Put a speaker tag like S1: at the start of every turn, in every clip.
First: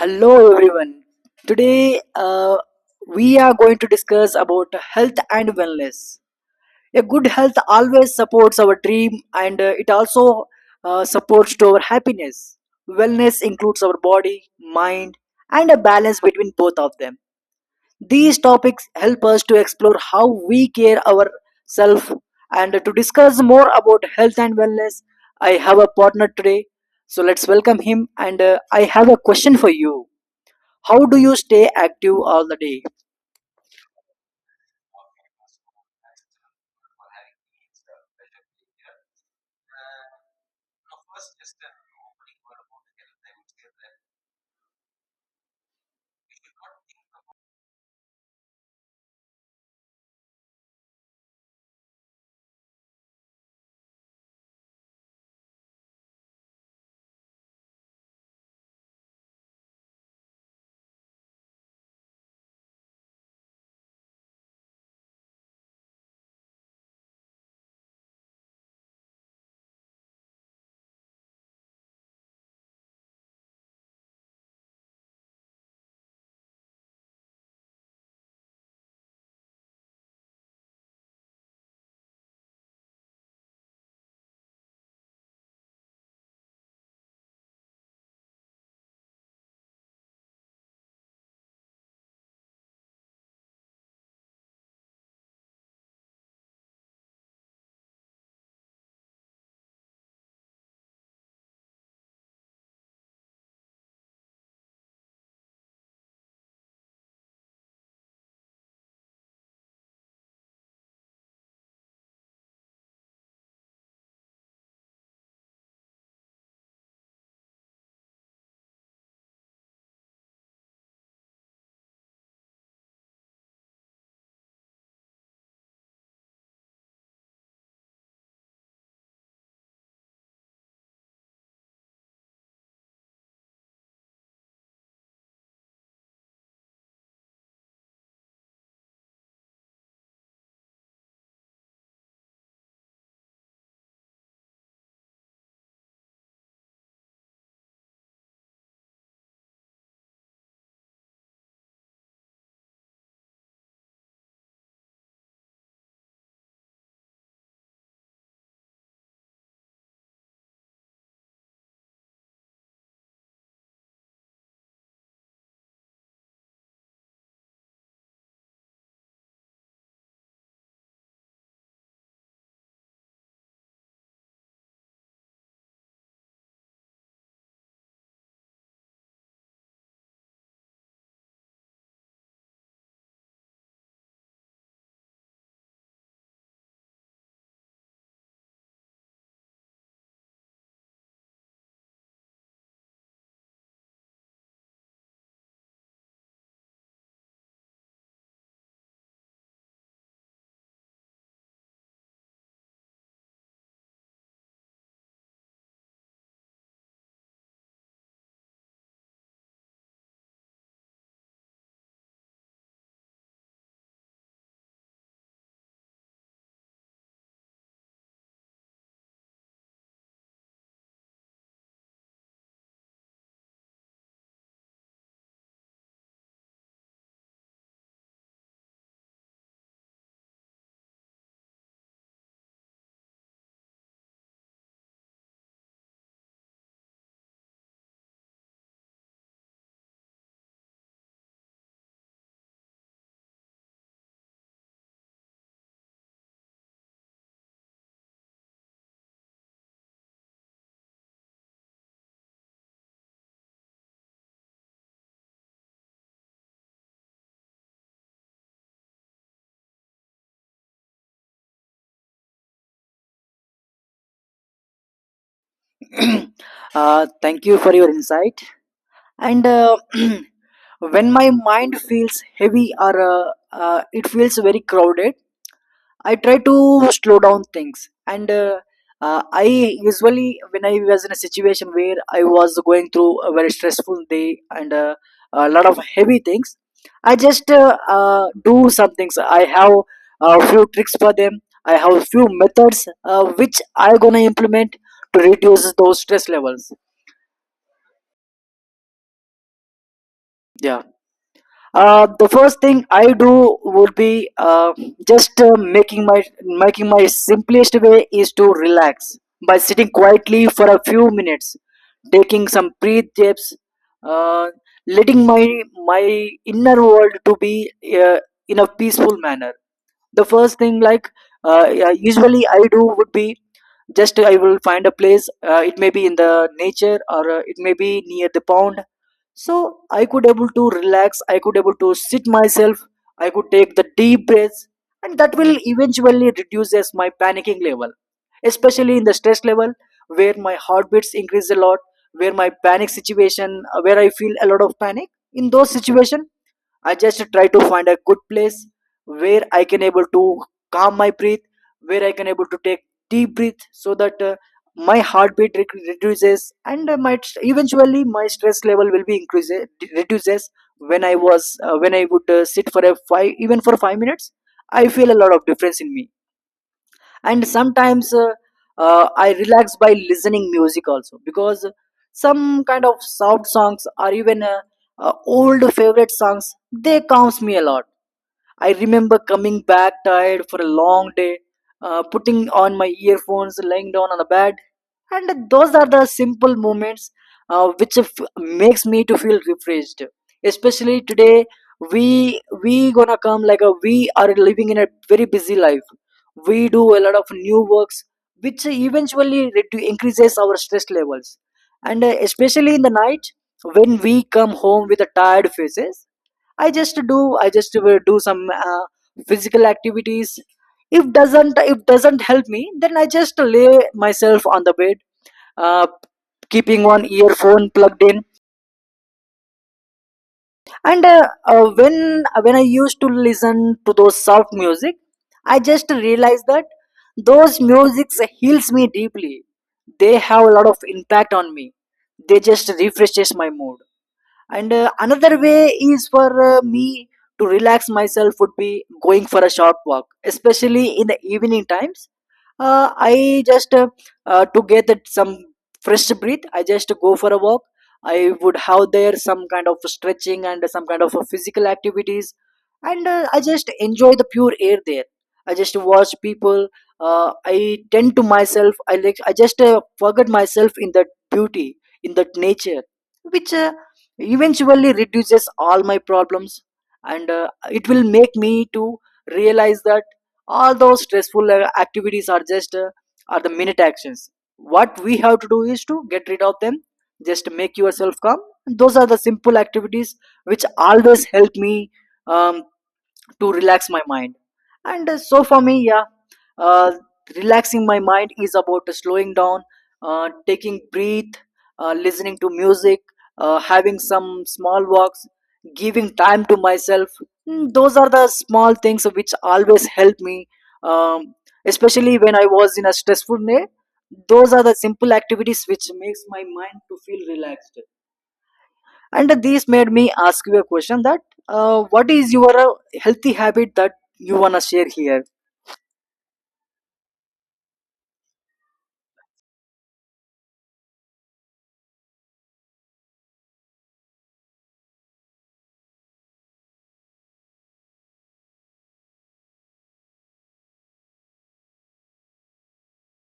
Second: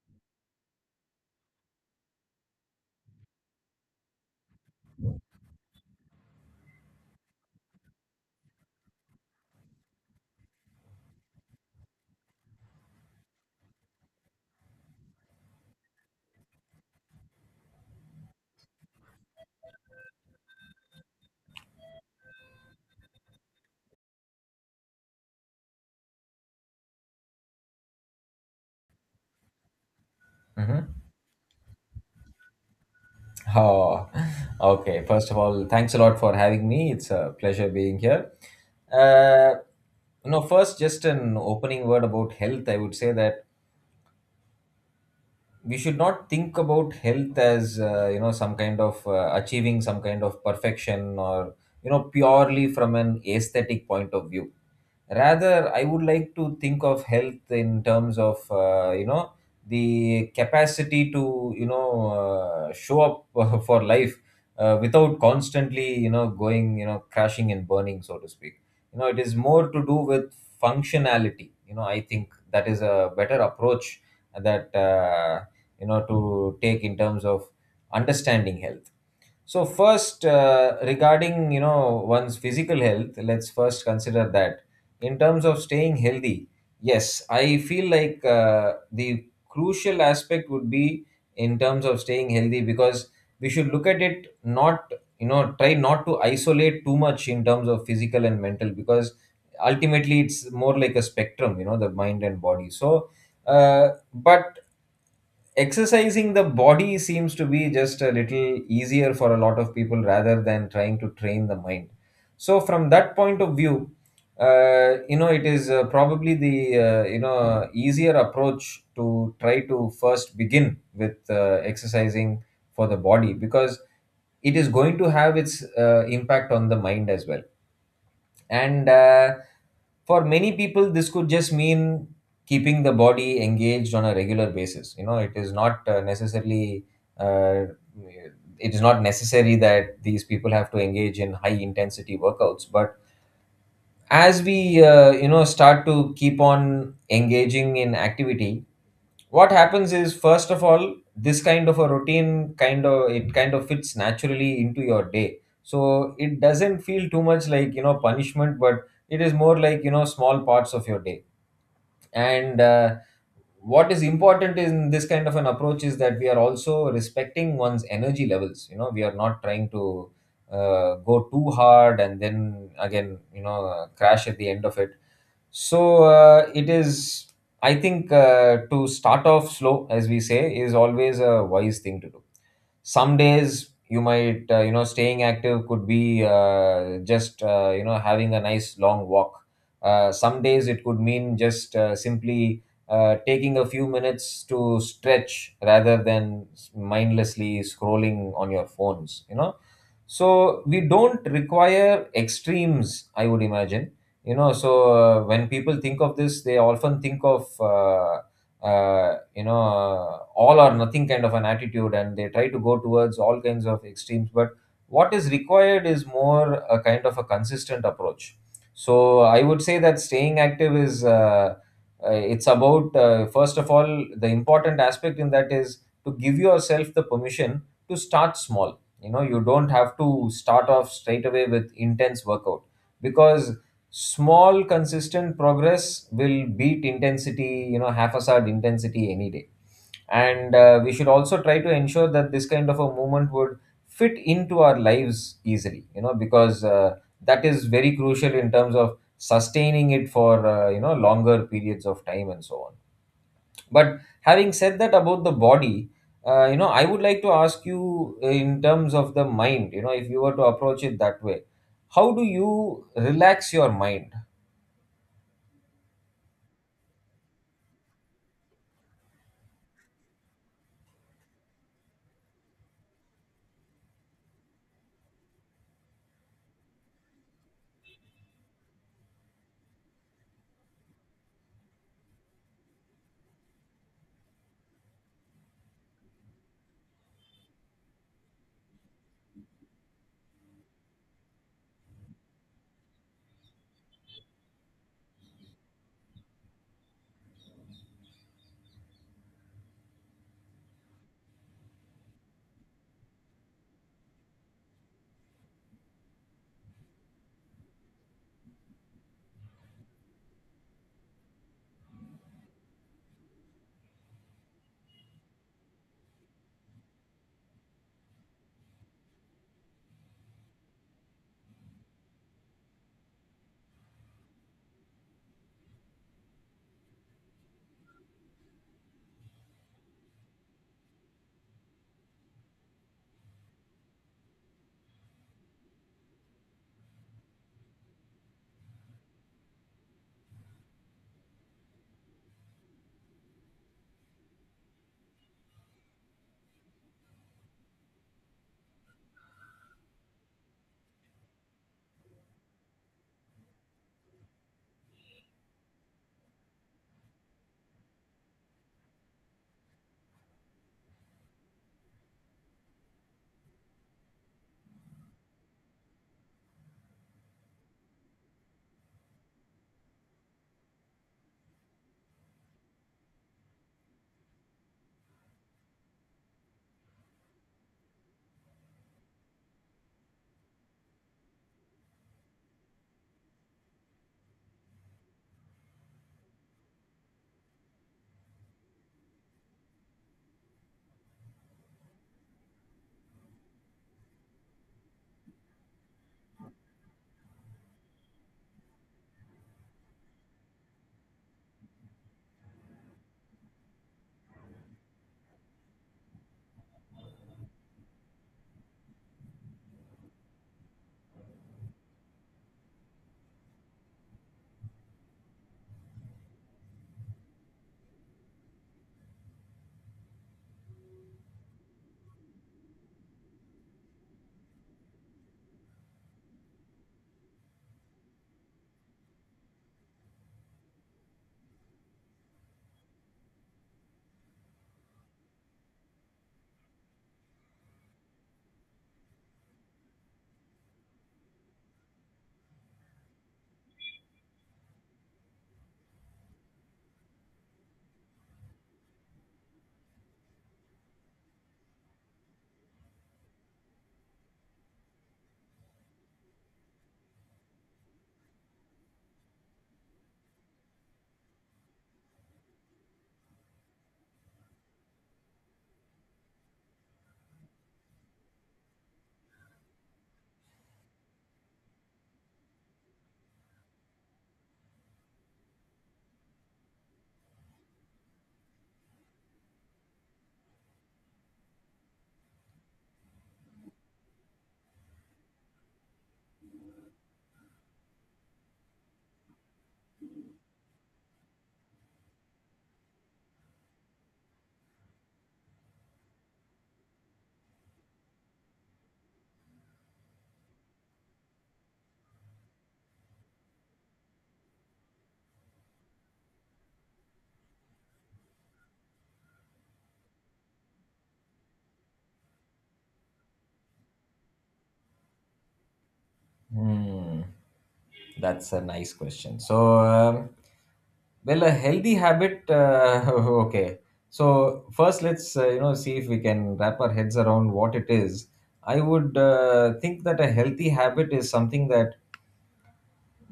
S1: Hello everyone. Today we are going to discuss about health and wellness. A good health always supports our dream and it also supports to our happiness. Wellness includes our body, mind and a balance between both of them. These topics help us to explore how we care ourselves and to discuss more about health and wellness. I have a partner today. So let's welcome him and I have a question for you.
S2: Mm-hmm.
S1: How do you stay active all the day?
S2: Oh, okay. First of all, thanks a lot for having me. It's a pleasure being here. Uh, no. First, just an opening word about health. I would say that we should not think about health as some kind of achieving some kind of perfection or purely from an aesthetic point of view. Rather, I would like to think of health in terms of the capacity to show up for life without constantly going, crashing and burning, so to speak. You know, it is more to do with functionality. You know, I think that is a better approach that to take in terms of understanding health. So first, regarding, you know, one's physical health, let's first consider that in terms of staying healthy. Yes, I feel like the crucial aspect would be in terms of staying healthy, because we should look at it not, you know, try not to isolate too much in terms of physical and mental, because ultimately it's more like a spectrum, you know, the mind and body. So uh, but exercising the body seems to be just a little easier for a lot of people rather than trying to train the mind. So from that point of view, you know, it is probably the you know, easier approach to try to first begin with exercising for the body, because it is going to have its impact on the mind as well. And uh, for many people this could just mean keeping the body engaged on a regular basis. You know, it is not uh, necessary that these people have to engage in high intensity workouts. But as we, you know, start to keep on engaging in activity, what happens is, first of all, this kind of a routine kind of, it kind of fits naturally into your day, so it doesn't feel too much like, you know, punishment, but it is more like, you know, small parts of your day. And uh, what is important in this kind of an approach is that we are also respecting one's energy levels. You know, we are not trying to go too hard and then again, you know, crash at the end of it. So it is, I think, to start off slow, as we say, is always a wise thing to do. Some days you might, you know, staying active could be just, you know, having a nice long walk. Some days it could mean just simply taking a few minutes to stretch rather than mindlessly scrolling on your phones, you know. So we don't require extremes, I would imagine. You know, so when people think of this, they often think of you know, all or nothing kind of an attitude, and they try to go towards all kinds of extremes. But what is required is more a kind of a consistent approach. So I would say that staying active is it's about, first of all, the important aspect in that is to give yourself the permission to start small. You know, you don't have to start off straight away with intense workout, because small consistent progress will beat intensity, you know, half assad intensity any day. And we should also try to ensure that this kind of a movement would fit into our lives easily, you know, because that is very crucial in terms of sustaining it for, you know, longer periods of time and so on. But having said that about the body, you know, I would like to ask you, in terms of the mind, you know, if you were to approach it that way, how do you relax your mind?
S1: Thank you for your insight. And when my mind feels heavy or it feels very crowded, I try to slow down things, and I usually when I was in a situation where I was going through a very stressful day and a lot of heavy things, I just do some things. I have a few tricks for them. I have a few methods which I gonna implement to reduce those stress levels. Yeah. The first thing I do would be just making my simplest way is to relax by sitting quietly for a few minutes, taking some breath dips, uh, letting my inner world to be in a peaceful manner. The first thing like yeah, usually I do would be just I will find a place. It may be in the nature or it may be near the pond so I could able to relax I could able to sit myself I could take the deep breaths and that will eventually reduces my panicking level, especially in the stress level where my heartbeats increase a lot, where my panic situation where I feel a lot of panic in those situations. I just try to find a good place where I can able to calm my breath, where I can able to take deep breath so that my heartbeat reduces and eventually my stress level will be increases reduces when I was when I would sit for a five even for five minutes. I feel a lot of difference in me, and sometimes I relax by listening music also because some kind of soft songs or even old favorite songs they calms me a lot. I remember coming back tired for a long day, putting on my earphones, lying down on the bed, and those are the simple moments uh, which f- makes me to feel refreshed. Especially today, we gonna come like a we are living in a very busy life. We do a lot of new works, which eventually increases our stress levels, and especially in the night when we come home with a tired faces, I just will do some physical activities. If doesn't help me, then I just lay myself on the bed, uh, keeping one earphone plugged in, and uh, when when I used to listen to those soft music, I just realized that those musics heals me deeply. They have a lot of impact on me. They just refreshes my mood. And another way is for me to relax myself would be going for a short walk, especially in the evening times. I just To get that some fresh breath, I just go for a walk. I would have there some kind of stretching and some kind of physical activities, and I just enjoy the pure air there. I just watch people. I tend to myself. I like. I just forget myself in that beauty, in that nature, which eventually reduces all my problems, and it will make me to realize that all those stressful activities are just are the minute actions. What we have to do is to get rid of them, just make yourself calm. Those are the simple activities which always help me um, to relax my mind. And so for me, yeah uh, relaxing my mind is about slowing down, taking breath, listening to music, having some small walks, giving time to myself. Mm, those are the small things which always help me, um, especially when I was in a stressful day. Those are the simple activities which makes my mind to feel relaxed. And this made me ask you a question that what is your healthy habit that you want to share here.
S2: Hmm, that's a nice question. So, well, a healthy habit. Okay. So first, let's, you know, see if we can wrap our heads around what it is. I would think that a healthy habit is something that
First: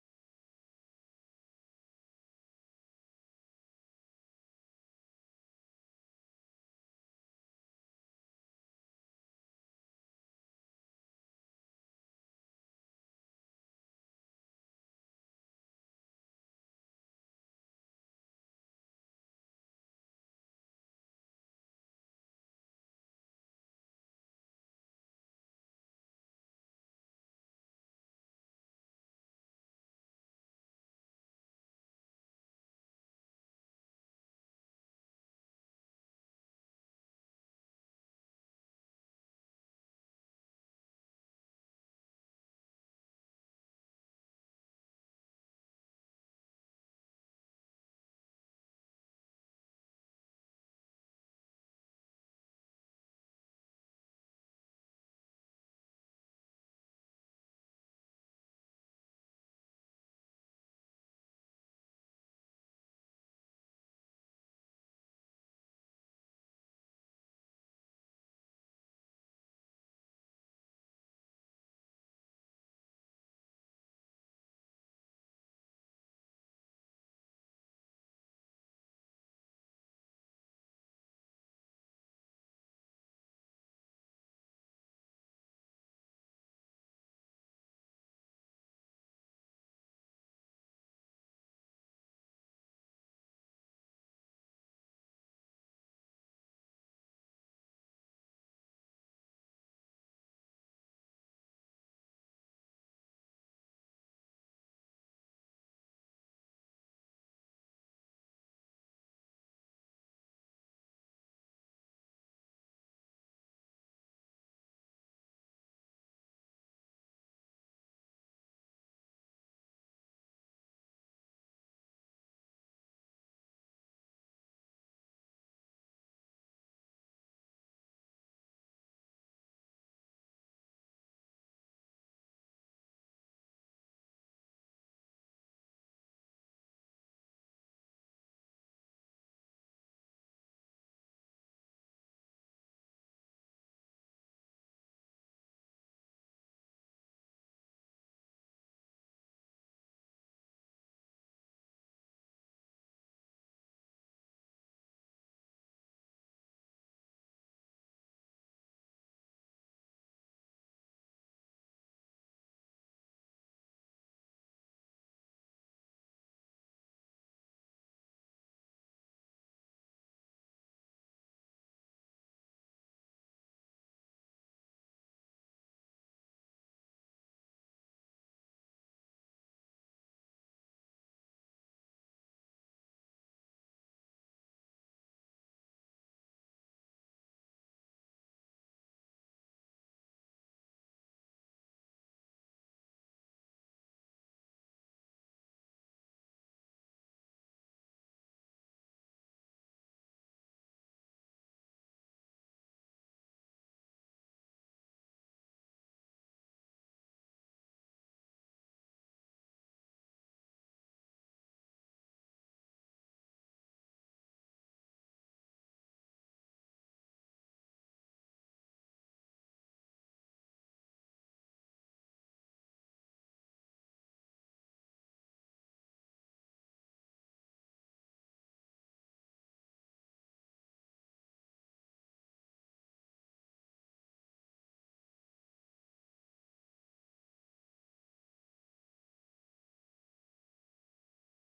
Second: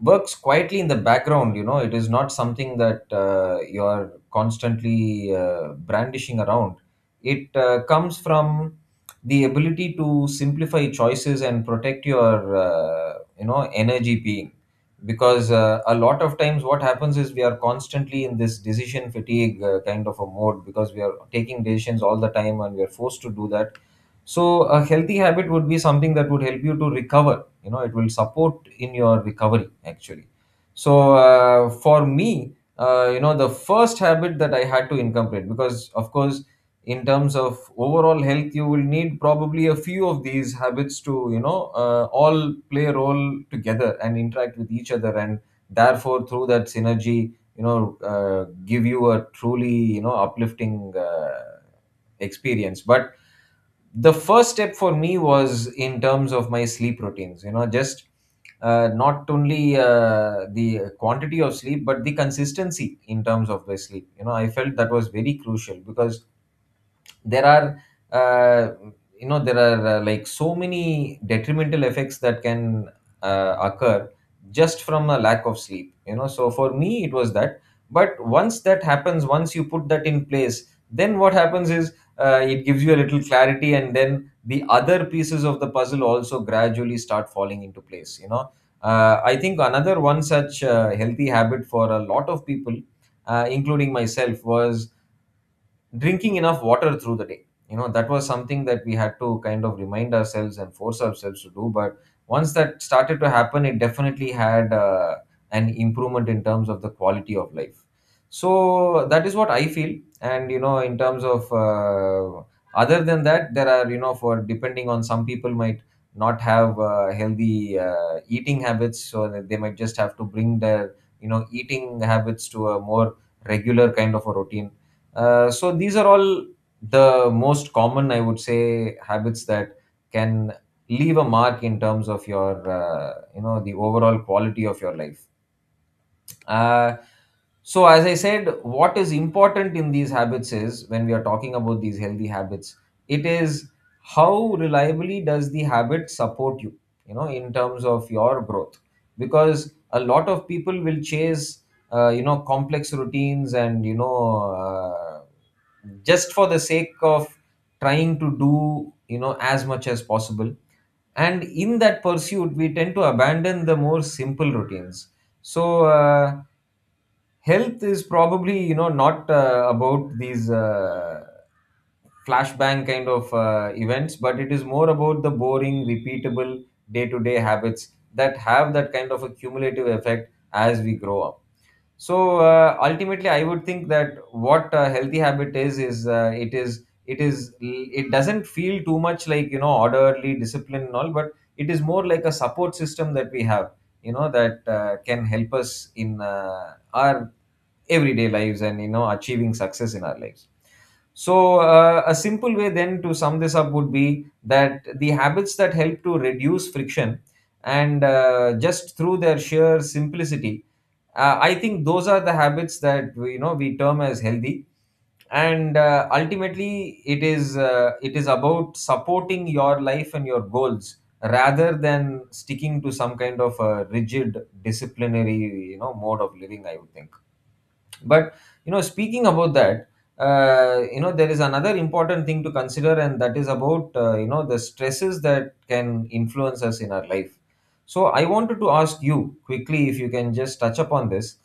S2: works quietly in the background. You know, it is not something that you are constantly brandishing around. It comes from the ability to simplify choices and protect your, you know, energy being. Because a lot of times what happens is we are constantly in this decision fatigue, kind of a mode, because we are taking decisions all the time and we are forced to do that. So a healthy habit would be something that would help you to recover. You know, it will support in your recovery actually. So for me, you know, the first habit that I had to incorporate, because of course in terms of overall health, you will need probably a few of these habits to, you know, all play a role together and interact with each other, and therefore through that synergy, you know, give you a truly, you know, uplifting experience. But the first step for me was in terms of my sleep routines, you know, just not only the quantity of sleep, but the consistency in terms of the sleep. You know, I felt that was very crucial, because there are uh, there are like so many detrimental effects that can occur just from a lack of sleep. You know, so for me it was that. But once that happens, once you put that in place, then what happens is it gives you a little clarity, and then the other pieces of the puzzle also gradually start falling into place, you know. I think another one such healthy habit for a lot of people, including myself, was drinking enough water through the day. You know, that was something that we had to kind of remind ourselves and force ourselves to do. But once that started to happen, it definitely had an improvement in terms of the quality of life. So that is what I feel. And you know, in terms of, other than that, there are, you know, for depending on, some people might not have healthy eating habits, so that they might just have to bring their, you know, eating habits to a more regular kind of a routine. So these are all the most common, I would say, habits that can leave a mark in terms of your, you know, the overall quality of your life. Uh, so as I said, what is important in these habits is, when we are talking about these healthy habits, it is how reliably does the habit support you, you know, in terms of your growth. Because a lot of people will chase, you know, complex routines, and you know, uh, just for the sake of trying to do, you know, as much as possible, and in that pursuit we tend to abandon the more simple routines. So health is probably, you know, not about these flashbang kind of events, but it is more about the boring repeatable day-to-day habits that have that kind of a cumulative effect as we grow up. So ultimately I would think that what a healthy habit is it doesn't feel too much like, you know, orderly discipline and all, but it is more like a support system that we have, you know, that can help us in our everyday lives and, you know, achieving success in our lives. So, a simple way then to sum this up would be that the habits that help to reduce friction and, just through their sheer simplicity, I think those are the habits that we- you know we term as healthy. And ultimately, it is about supporting your life and your goals rather than sticking to some kind of a rigid disciplinary, you know, mode of living, I would think. But you know, speaking about that, you know, there is another important thing to consider, and that is about, you know, the stresses that can influence us in our life. So I wanted to ask you quickly, if you can just touch upon this,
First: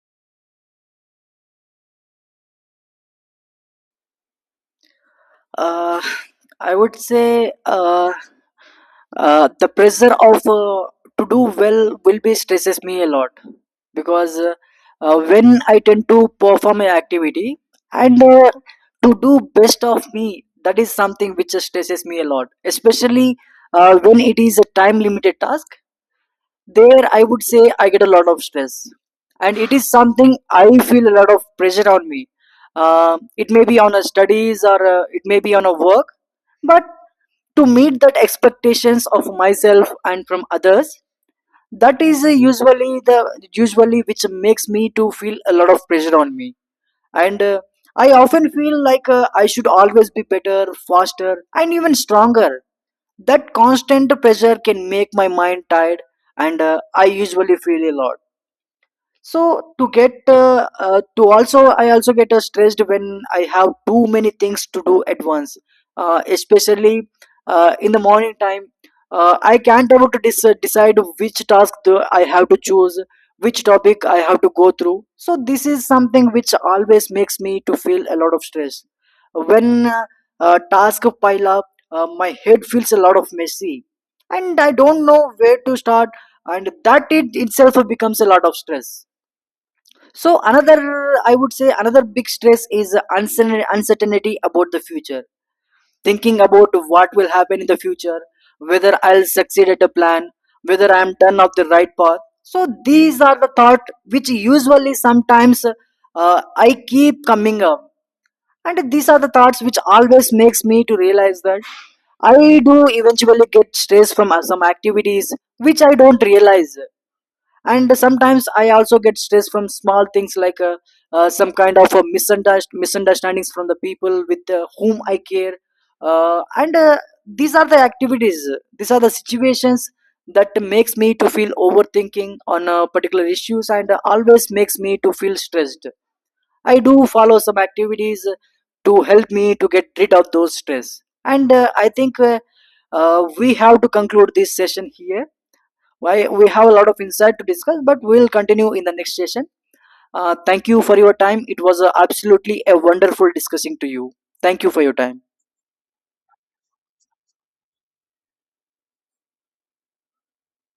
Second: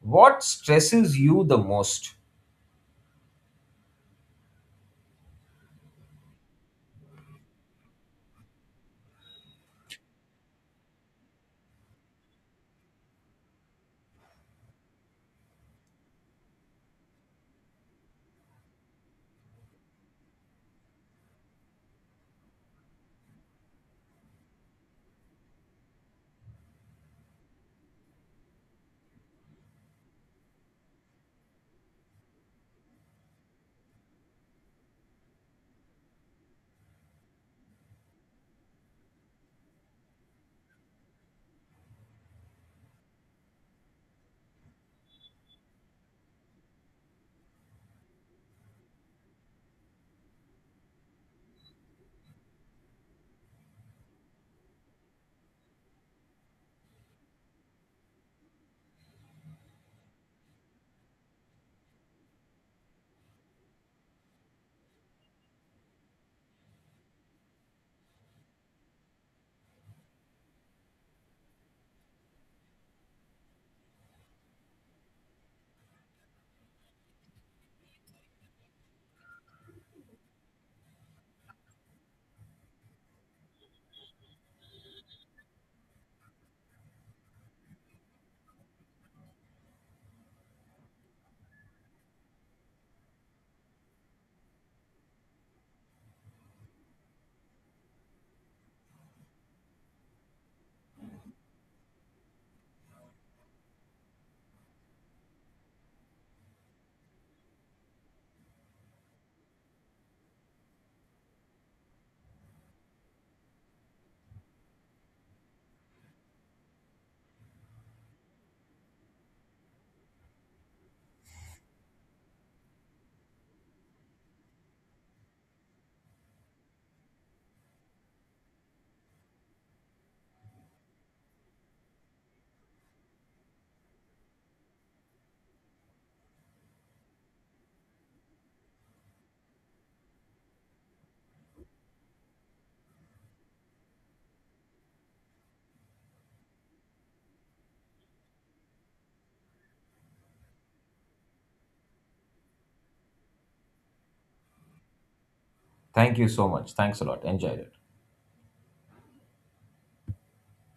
S2: what stresses you the most?
S1: Uh, I would say The pressure of to do well will be stresses me a lot, because when I tend to perform an activity and to do best of me, that is something which stresses me a lot, especially when it is a time limited task. There I would say I get a lot of stress, and it is something I feel a lot of pressure on me. Um, it may be on a studies or it may be on a work, but to meet that expectations of myself and from others, that is usually which makes me to feel a lot of pressure on me. And I often feel like I should always be better, faster and even stronger. That constant pressure can make my mind tired, and I usually feel a lot. So to get to also I also get stressed when I have too many things to do at once, especially in the morning time. Uh, I can't able to decide which task do I have to choose, which topic I have to go through. So this is something which always makes me to feel a lot of stress. When tasks pile up, my head feels a lot of messy and I don't know where to start, and that it itself becomes a lot of stress. So another, I would say, another big stress is uncertainty about the future. Thinking about what will happen in the future, whether I'll succeed at a plan, whether I'm done off the right path. So these are the thought which usually sometimes I keep coming up, and these are the thoughts which always makes me to realize that I do eventually get stress from some activities which I don't realize. And sometimes I also get stressed from small things like some kind of misunderstandings from the people with whom I care, and these are the activities, these are the situations that makes me to feel overthinking on particular issues, and always makes me to feel stressed. I do follow some activities to help me to get rid of those stress. And i think we have to conclude this session here, why we have a lot of insight to discuss, but we'll continue in the next session. Thank you for your time. It was absolutely a wonderful discussing to you. Thank you for your time.
S2: Thank you so much. Thanks a lot. Enjoyed it.